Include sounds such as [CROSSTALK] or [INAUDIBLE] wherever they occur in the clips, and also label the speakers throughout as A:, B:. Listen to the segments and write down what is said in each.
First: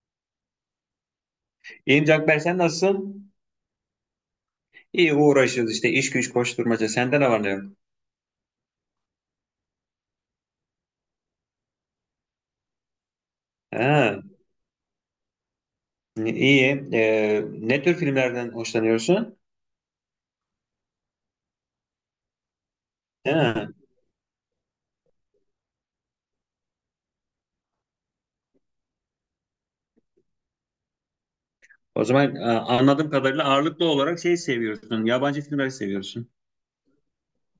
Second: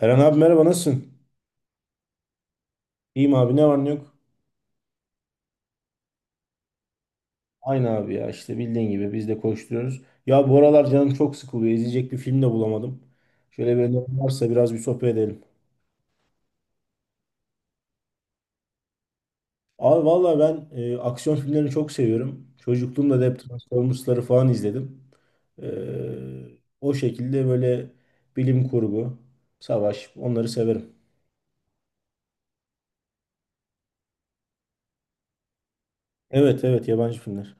A: Eren abi merhaba nasılsın?
B: İyiyim Canberk, sen nasılsın?
A: İyiyim abi ne var ne yok?
B: İyi, uğraşıyoruz işte, iş güç koşturmaca. Sende ne var ne yok?
A: Aynı abi ya işte bildiğin gibi biz de koşturuyoruz. Ya bu aralar canım çok sıkılıyor. İzleyecek bir film de bulamadım. Şöyle bir önerim
B: Ha,
A: varsa biraz bir sohbet edelim.
B: iyi. Ne tür filmlerden hoşlanıyorsun?
A: Abi valla ben aksiyon filmlerini çok seviyorum. Çocukluğumda da hep
B: Ha,
A: Transformers'ları falan izledim. E, O şekilde böyle bilim kurgu, savaş onları severim.
B: O zaman anladığım kadarıyla ağırlıklı olarak şey seviyorsun. Yabancı filmleri seviyorsun.
A: Evet evet, yabancı filmler.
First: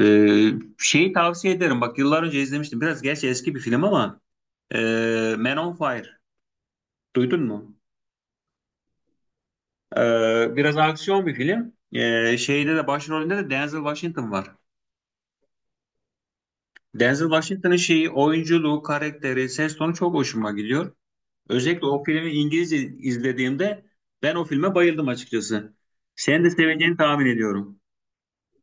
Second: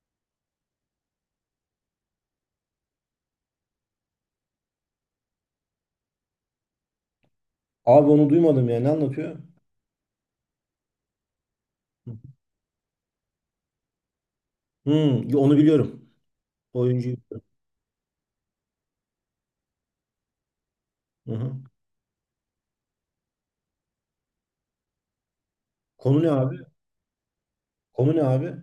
B: Ee, Şeyi tavsiye ederim. Bak, yıllar önce izlemiştim. Biraz gerçi eski bir film ama e, Man on Fire. Duydun mu?
A: Abi onu duymadım ya, ne anlatıyor?
B: Biraz aksiyon bir film. Şeyde de başrolünde de Denzel Washington var.
A: Hmm, onu biliyorum. Oyuncuyu
B: Denzel
A: biliyorum.
B: Washington'ın şeyi, oyunculuğu, karakteri, ses tonu çok hoşuma gidiyor.
A: Hı hı.
B: Özellikle o filmi İngilizce izlediğimde ben o filme bayıldım açıkçası.
A: Konu ne
B: Sen de
A: abi?
B: seveceğini tahmin ediyorum.
A: Konu ne abi?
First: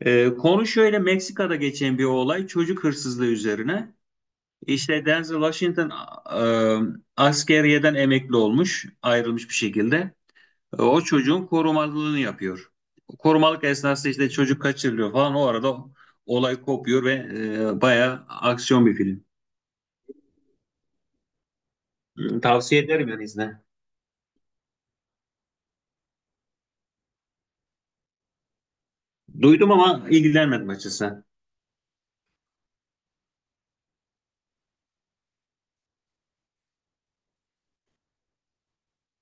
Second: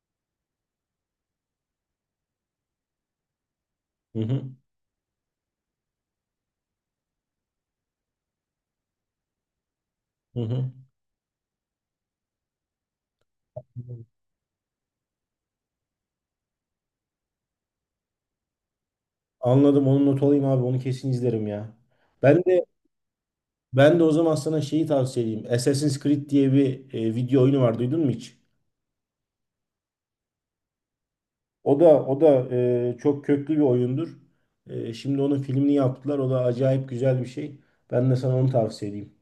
B: Konu şöyle, Meksika'da geçen bir olay, çocuk hırsızlığı üzerine.
A: Hı hı.
B: İşte Denzel Washington askeriyeden emekli olmuş, ayrılmış bir şekilde.
A: Hı hı.
B: O çocuğun korumalılığını yapıyor. Korumalık esnasında işte çocuk kaçırılıyor falan. O arada olay kopuyor ve bayağı aksiyon bir film.
A: Anladım. Onu not alayım abi. Onu kesin izlerim ya.
B: Hı,
A: Ben de
B: tavsiye ederim yani, izle.
A: ben de o zaman sana şeyi tavsiye edeyim. Assassin's Creed diye bir video oyunu var. Duydun mu hiç?
B: Duydum ama ilgilenmedim açıkçası.
A: O da çok köklü bir oyundur. Şimdi onun filmini yaptılar. O da acayip güzel bir şey. Ben de sana onu tavsiye edeyim.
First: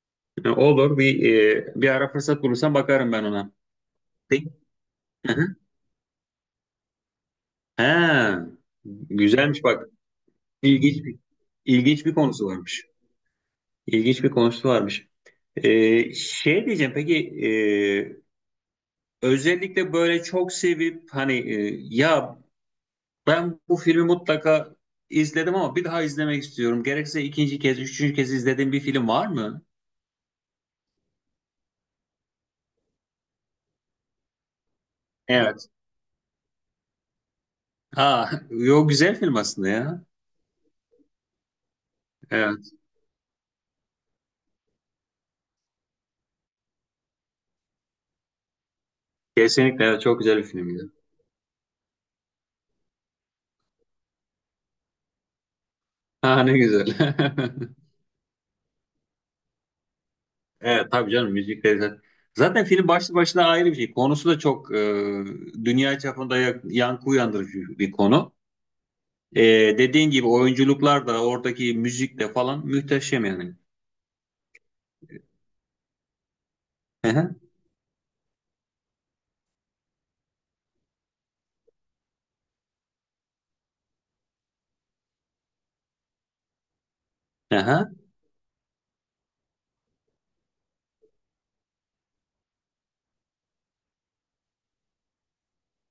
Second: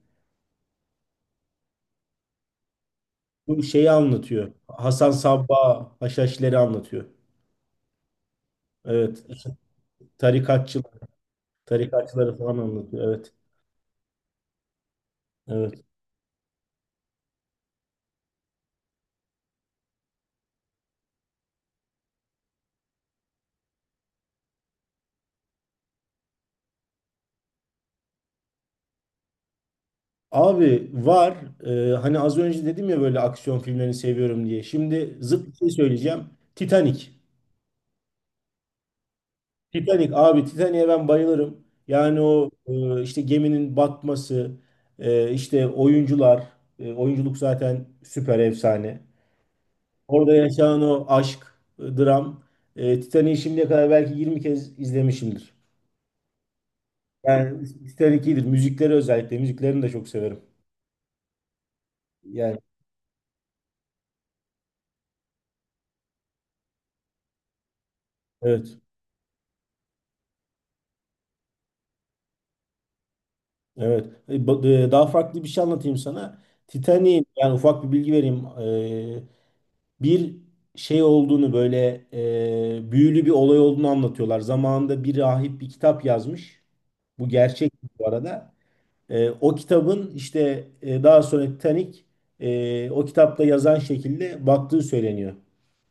B: Olur, bir ara fırsat bulursam bakarım ben ona.
A: Bu şeyi anlatıyor.
B: Peki.
A: Hasan
B: Hı hı.
A: Sabbah Haşhaşileri anlatıyor.
B: Ha,
A: Evet.
B: güzelmiş bak.
A: Tarikatçılar,
B: İlginç bir ilginç bir
A: tarikatçıları
B: konusu
A: falan
B: varmış.
A: anlatıyor. Evet.
B: İlginç bir konusu varmış.
A: Evet.
B: Şey diyeceğim, peki e, özellikle böyle çok sevip hani ben bu filmi mutlaka izledim ama bir daha izlemek istiyorum. Gerekse ikinci kez, üçüncü kez izlediğim bir film var mı?
A: Abi var. Ee, Hani az önce dedim ya böyle aksiyon filmlerini seviyorum diye. Şimdi zıt bir
B: Evet.
A: şey söyleyeceğim. Titanic.
B: Ha, [LAUGHS] yo, güzel film aslında ya.
A: Titanic abi, Titanic'e ben bayılırım. Yani o
B: Evet.
A: işte geminin batması, işte oyuncular, oyunculuk zaten süper efsane.
B: Kesinlikle evet, çok
A: Orada
B: güzel bir
A: yaşanan
B: filmdi.
A: o aşk, dram. Titanic'i şimdiye kadar belki 20 kez izlemişimdir.
B: Ha, ne güzel.
A: Yani
B: [LAUGHS]
A: Titanic iyidir. Müzikleri özellikle. Müziklerini de çok severim.
B: Evet tabii canım, müzik de zaten,
A: Yani
B: zaten film başlı başına ayrı bir şey. Konusu da çok dünya çapında yankı uyandırıcı bir konu.
A: evet.
B: E, Dediğin gibi oyunculuklar da oradaki müzik de falan muhteşem yani.
A: Evet. Daha farklı bir şey anlatayım sana.
B: Hı
A: Titanic'in
B: hı,
A: yani ufak bir bilgi vereyim. E, Bir şey olduğunu böyle büyülü bir olay olduğunu anlatıyorlar. Zamanında bir rahip bir kitap yazmış. Bu
B: hı
A: gerçek
B: hı.
A: bu arada. O kitabın işte daha sonra Titanic o kitapta yazan şekilde baktığı söyleniyor.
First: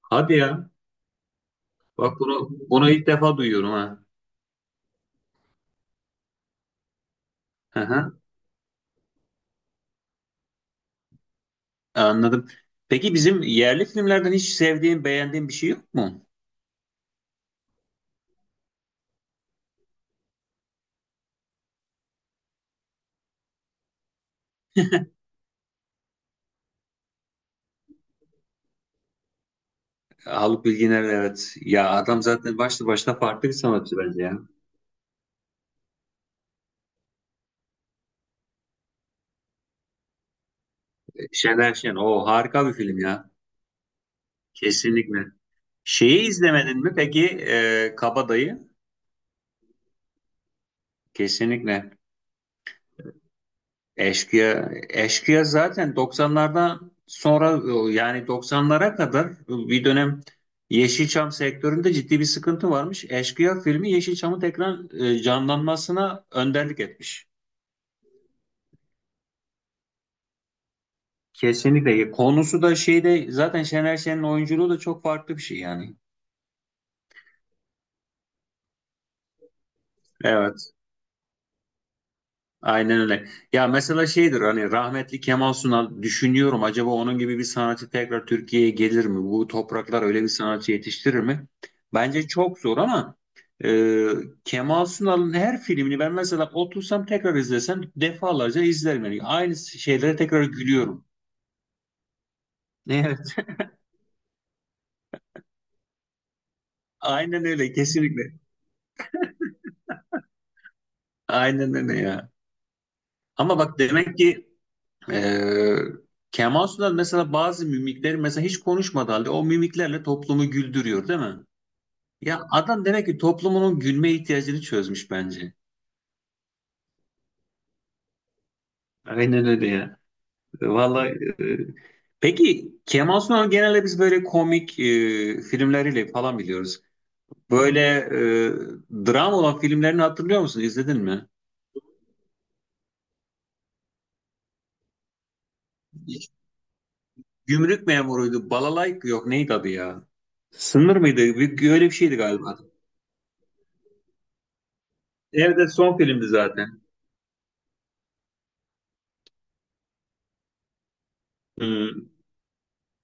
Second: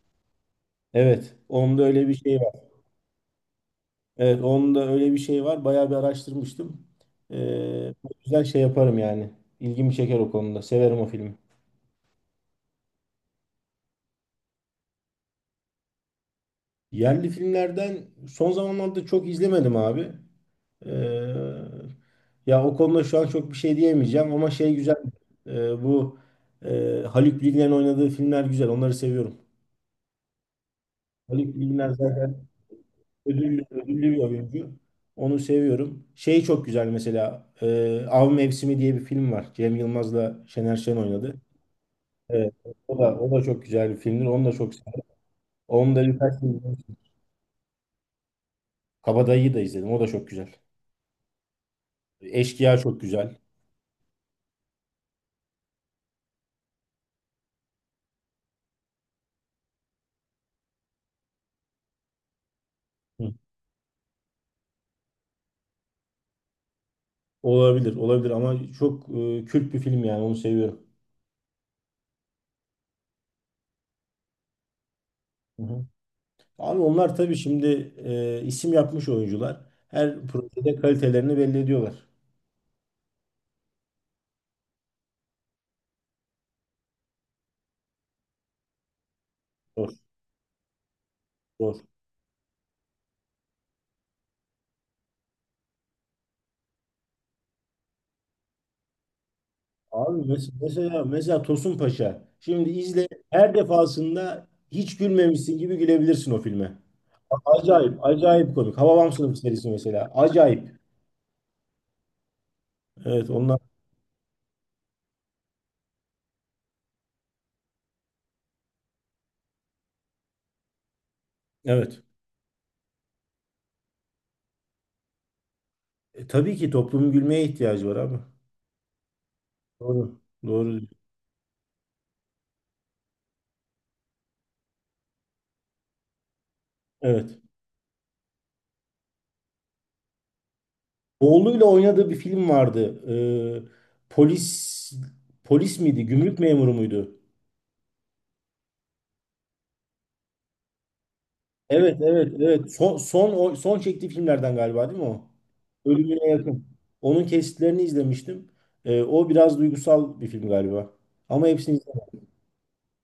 B: Hadi ya.
A: Evet. Onda öyle bir
B: Bak,
A: şey
B: bunu
A: var.
B: bunu ilk defa duyuyorum ha.
A: Evet, onun öyle bir şey var. Bayağı bir araştırmıştım.
B: Hı hı,
A: O şey yaparım yani. İlgimi çeker o konuda. Severim o filmi.
B: anladım. Peki bizim yerli filmlerden hiç sevdiğin, beğendiğin bir şey yok mu?
A: Yerli filmlerden son zamanlarda çok izlemedim abi. Ee, Ya o konuda şu an çok bir şey diyemeyeceğim ama şey güzel. Ee, bu Haluk Bilginer'in oynadığı filmler güzel. Onları seviyorum.
B: Haluk Bilginer,
A: Haluk
B: evet.
A: Bilginer
B: Ya adam
A: zaten
B: zaten başlı başına farklı bir
A: ödüllü,
B: sanatçı
A: ödüllü bir
B: bence ya.
A: oyuncu. Onu seviyorum. Şey çok güzel mesela. Av Mevsimi diye bir film var. Cem Yılmaz'la Şener Şen oynadı.
B: Şener Şen. O
A: Evet,
B: harika bir
A: o
B: film
A: da
B: ya.
A: o da çok güzel bir filmdir. Onu da çok severim.
B: Kesinlikle.
A: Onu da
B: Şeyi
A: birkaç film
B: izlemedin mi
A: izlemiştim.
B: peki, Kabadayı?
A: Kabadayı'yı da izledim. O da çok güzel.
B: Kesinlikle.
A: Eşkıya çok güzel.
B: Eşkıya, Eşkıya zaten 90'lardan sonra, yani 90'lara kadar bir dönem Yeşilçam sektöründe ciddi bir sıkıntı varmış.
A: Hı.
B: Eşkıya filmi Yeşilçam'ın tekrar canlanmasına önderlik etmiş.
A: Olabilir, olabilir ama çok kült bir film yani, onu seviyorum.
B: Kesinlikle. Konusu da şeyde, zaten Şener Şen'in oyunculuğu da çok farklı bir şey
A: Hı hı.
B: yani.
A: Abi onlar tabii şimdi isim yapmış oyuncular. Her
B: Evet.
A: projede kalitelerini belli ediyorlar.
B: Aynen öyle. Ya mesela şeydir hani, rahmetli Kemal Sunal, düşünüyorum acaba onun gibi bir sanatçı tekrar Türkiye'ye gelir mi? Bu
A: Zor,
B: topraklar öyle bir sanatçı yetiştirir mi?
A: zor.
B: Bence çok zor ama e, Kemal Sunal'ın her filmini ben mesela otursam tekrar izlesem defalarca izlerim. Yani aynı şeylere
A: Abi
B: tekrar
A: mesela
B: gülüyorum. [LAUGHS]
A: mesela Tosun Paşa. Şimdi izle,
B: Evet.
A: her defasında hiç gülmemişsin gibi gülebilirsin o filme.
B: Aynen öyle,
A: Acayip,
B: kesinlikle.
A: acayip komik. Hababam Sınıfı serisi mesela. Acayip.
B: Aynen öyle ya.
A: Evet
B: Ama
A: onlar,
B: bak demek ki e, Kemal Sunal mesela bazı mimikleri, mesela hiç konuşmadığı halde o mimiklerle toplumu güldürüyor değil mi?
A: evet.
B: Ya adam demek ki toplumunun gülme ihtiyacını çözmüş bence.
A: Tabii ki toplumun gülmeye ihtiyacı var abi.
B: Aynen öyle ya.
A: Doğru. Doğru, diyorsun.
B: Vallahi e, peki Kemal Sunal genelde biz böyle komik filmleriyle falan biliyoruz.
A: Evet.
B: Böyle dram olan filmlerini hatırlıyor musun? İzledin mi?
A: Oğluyla oynadığı bir film vardı. Ee, polis polis miydi? Gümrük memuru muydu?
B: Gümrük memuruydu. Balalay yok, neydi adı ya? Sınır mıydı? Bir, öyle bir
A: Evet,
B: şeydi
A: evet,
B: galiba.
A: evet. Son çektiği filmlerden galiba değil mi o?
B: Evde son filmdi
A: Ölümüne yakın.
B: zaten.
A: Onun kesitlerini izlemiştim. O biraz duygusal bir film galiba. Ama hepsini
B: Hmm.
A: izlemedim.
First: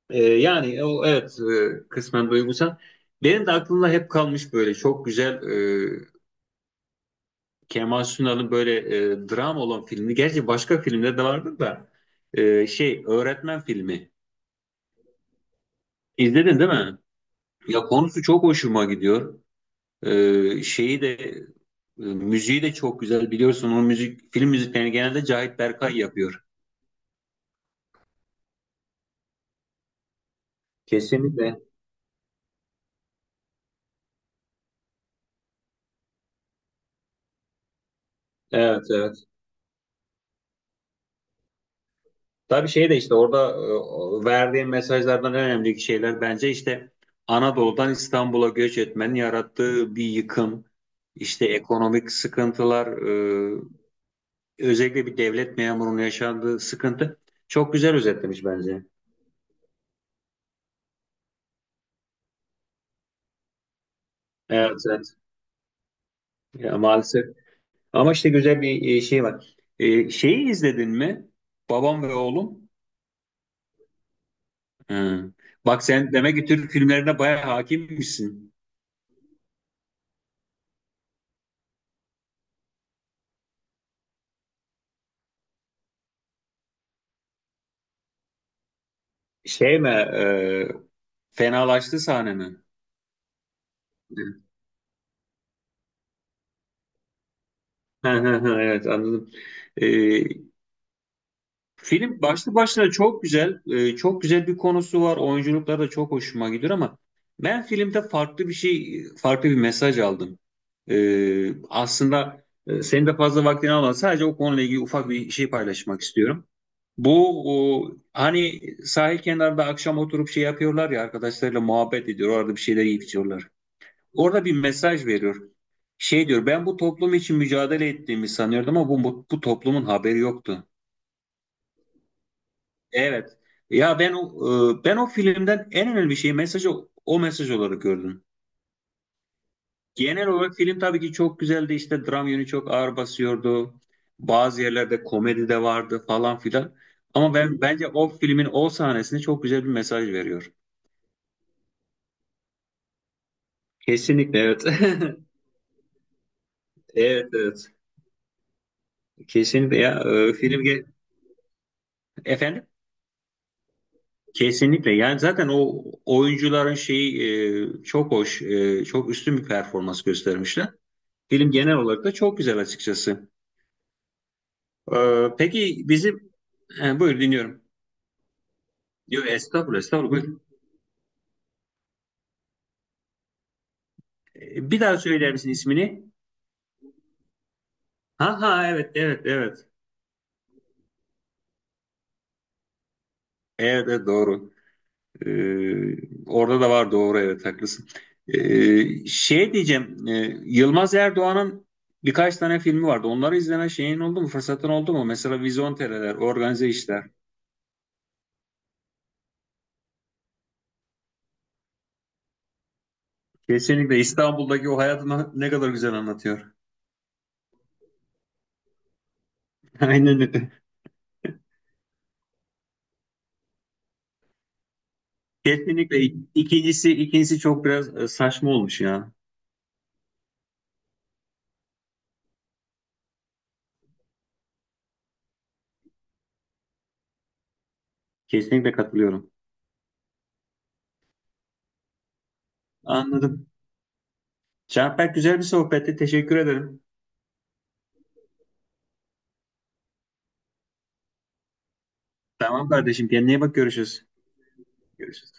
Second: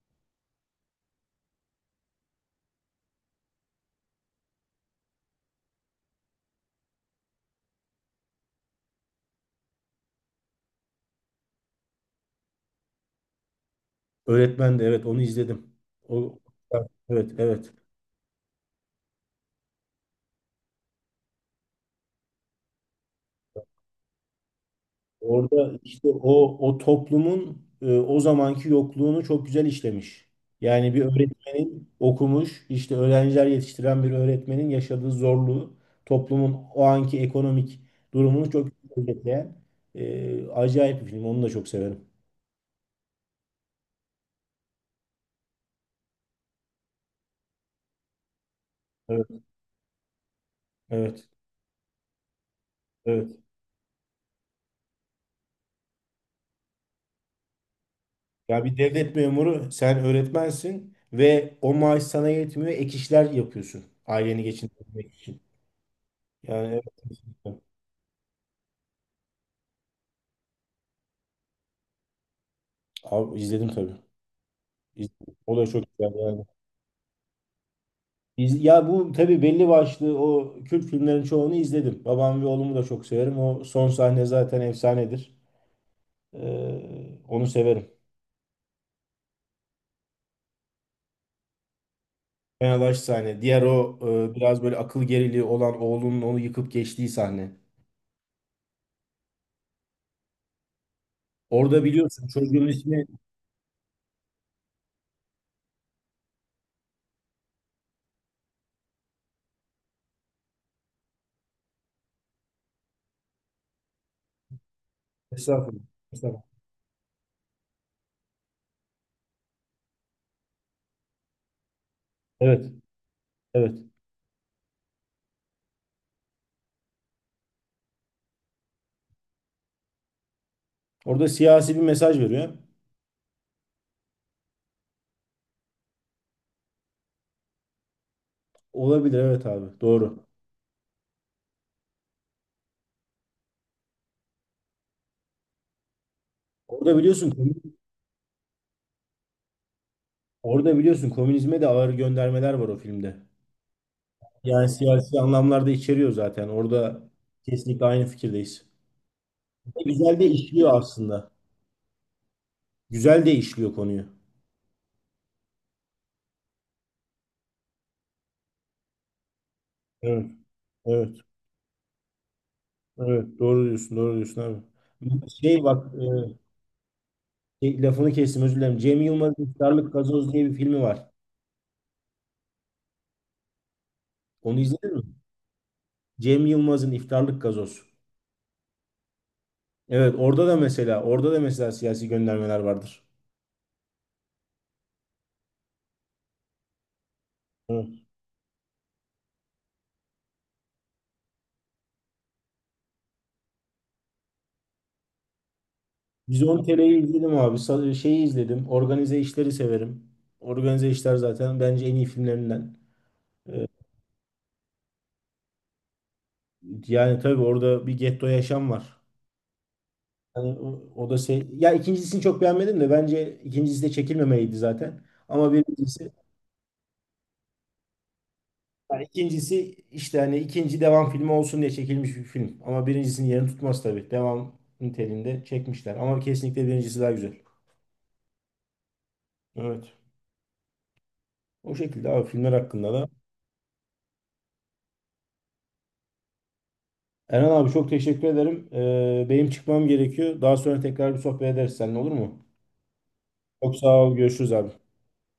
B: Yani o, evet kısmen duygusal. Benim de aklımda hep kalmış böyle çok güzel e, Kemal Sunal'ın böyle dram olan filmi, gerçi başka filmde de vardı da şey, öğretmen filmi.
A: Öğretmen de evet, onu izledim. O,
B: İzledin değil mi?
A: evet, evet.
B: Ya konusu çok hoşuma gidiyor. Şeyi de müziği de çok güzel biliyorsun. O müzik, film müziklerini genelde Cahit
A: Orada
B: Berkay
A: işte
B: yapıyor.
A: o toplumun o zamanki yokluğunu çok güzel işlemiş. Yani bir
B: Kesinlikle.
A: öğretmenin okumuş, işte öğrenciler yetiştiren bir öğretmenin yaşadığı zorluğu, toplumun o anki ekonomik durumunu çok
B: Evet
A: güzel
B: evet.
A: özetleyen acayip bir film. Onu da çok severim.
B: Tabii şey de işte orada verdiğim mesajlardan en önemli şeyler bence işte Anadolu'dan İstanbul'a göç etmenin
A: Evet,
B: yarattığı bir yıkım,
A: evet,
B: işte ekonomik sıkıntılar,
A: evet.
B: özellikle bir devlet memurunun yaşandığı sıkıntı, çok güzel özetlemiş
A: Ya bir
B: bence.
A: devlet memuru, sen öğretmensin ve o maaş sana yetmiyor, ek işler yapıyorsun aileni
B: Evet, evet.
A: geçindirmek için. Yani
B: Ya,
A: evet,
B: maalesef.
A: kesinlikle.
B: Ama işte güzel bir şey var. Şeyi izledin mi? Babam ve Oğlum.
A: Abi, izledim tabii.
B: Hı.
A: İzledim. O da çok
B: Bak
A: güzel
B: sen demek
A: yani.
B: ki Türk filmlerine bayağı hakimmişsin.
A: Ya bu tabii belli başlı o Kürt filmlerin çoğunu izledim. Babam ve oğlumu da çok severim. O son sahne zaten efsanedir. Onu severim.
B: Şey mi? Fenalaştı sahne mi?
A: Fenabaş sahne. Diğer o biraz böyle akıl geriliği olan oğlunun onu yıkıp geçtiği sahne.
B: Hı, hı, hı, evet anladım. E,
A: Orada
B: Film
A: biliyorsun
B: başlı
A: çocuğun
B: başına
A: ismi.
B: çok güzel, çok güzel bir konusu var. Oyunculukları da çok hoşuma gidiyor ama ben filmde farklı bir şey, farklı bir mesaj aldım. E, Aslında senin de fazla vaktini almadan sadece o konuyla ilgili ufak bir şey
A: Estağfurullah.
B: paylaşmak
A: Estağfurullah.
B: istiyorum. Bu o, hani sahil kenarında akşam oturup şey yapıyorlar ya, arkadaşlarıyla muhabbet ediyor, orada bir
A: Evet.
B: şeyler yiyip içiyorlar.
A: Evet.
B: Orada bir mesaj veriyor. Şey diyor, ben bu toplum için mücadele ettiğimi sanıyordum ama bu toplumun haberi yoktu.
A: Orada siyasi bir mesaj veriyor.
B: Evet. Ya ben o ben o filmden en önemli şeyi, mesajı, o mesaj olarak gördüm.
A: Olabilir evet abi. Doğru.
B: Genel olarak film tabii ki çok güzeldi. İşte dram yönü çok ağır basıyordu. Bazı yerlerde komedi de vardı falan filan.
A: Orada biliyorsun
B: Ama ben bence o filmin o sahnesinde çok güzel bir mesaj veriyor.
A: orada biliyorsun komünizme de ağır göndermeler var o filmde.
B: Kesinlikle evet.
A: Yani
B: [LAUGHS]
A: siyasi anlamlarda içeriyor zaten. Orada
B: Evet evet.
A: kesinlikle aynı fikirdeyiz.
B: Kesinlikle ya,
A: Güzel de işliyor aslında.
B: efendim,
A: Güzel de işliyor konuyu.
B: kesinlikle yani zaten o oyuncuların şeyi, çok hoş, çok üstün bir performans
A: Evet,
B: göstermişler.
A: evet,
B: Film genel olarak da çok güzel açıkçası.
A: evet. Doğru diyorsun abi. Şey
B: Peki
A: bak,
B: bizim buyur, dinliyorum.
A: lafını kestim özür dilerim. Cem
B: Diyor
A: Yılmaz'ın
B: estağfurullah,
A: İftarlık
B: estağfurullah,
A: Gazoz
B: buyur.
A: diye bir filmi var. Onu
B: Bir
A: izledin
B: daha
A: mi?
B: söyler misin ismini?
A: Cem Yılmaz'ın İftarlık Gazoz.
B: Ha ha, evet evet evet.
A: Evet, orada da mesela siyasi göndermeler vardır.
B: Evet, evet doğru. Orada da var, doğru, evet haklısın.
A: Evet.
B: Şey diyeceğim, Yılmaz Erdoğan'ın birkaç tane filmi vardı. Onları izleme şeyin oldu mu? Fırsatın oldu mu? Mesela Vizontere'ler,
A: Vizyon
B: Organize
A: TR'yi
B: İşler.
A: izledim abi. Şeyi izledim. Organize işleri severim. Organize işler zaten bence en iyi filmlerinden. E,
B: Kesinlikle, İstanbul'daki o hayatını ne kadar güzel anlatıyor.
A: Yani tabii orada bir getto yaşam var.
B: [LAUGHS] Aynen öyle.
A: Yani o, o da şey. Ya ikincisini çok beğenmedim de bence ikincisi de çekilmemeliydi zaten. Ama
B: Kesinlikle
A: birincisi
B: ikincisi, ikincisi çok biraz saçma olmuş
A: yani
B: ya.
A: ikincisi işte hani ikinci devam filmi olsun diye çekilmiş bir film. Ama birincisinin yerini tutmaz tabii. Devam niteliğinde çekmişler. Ama kesinlikle birincisi daha güzel.
B: Kesinlikle katılıyorum.
A: Evet. O şekilde abi, filmler hakkında da.
B: Anladım. Canberk, güzel bir sohbetti. Teşekkür ederim.
A: Eren abi çok teşekkür ederim. Benim çıkmam gerekiyor. Daha sonra tekrar bir sohbet ederiz seninle, olur mu?
B: Tamam kardeşim. Kendine iyi bak.
A: Çok sağ
B: Görüşürüz.
A: ol. Görüşürüz abi.
B: Görüşürüz.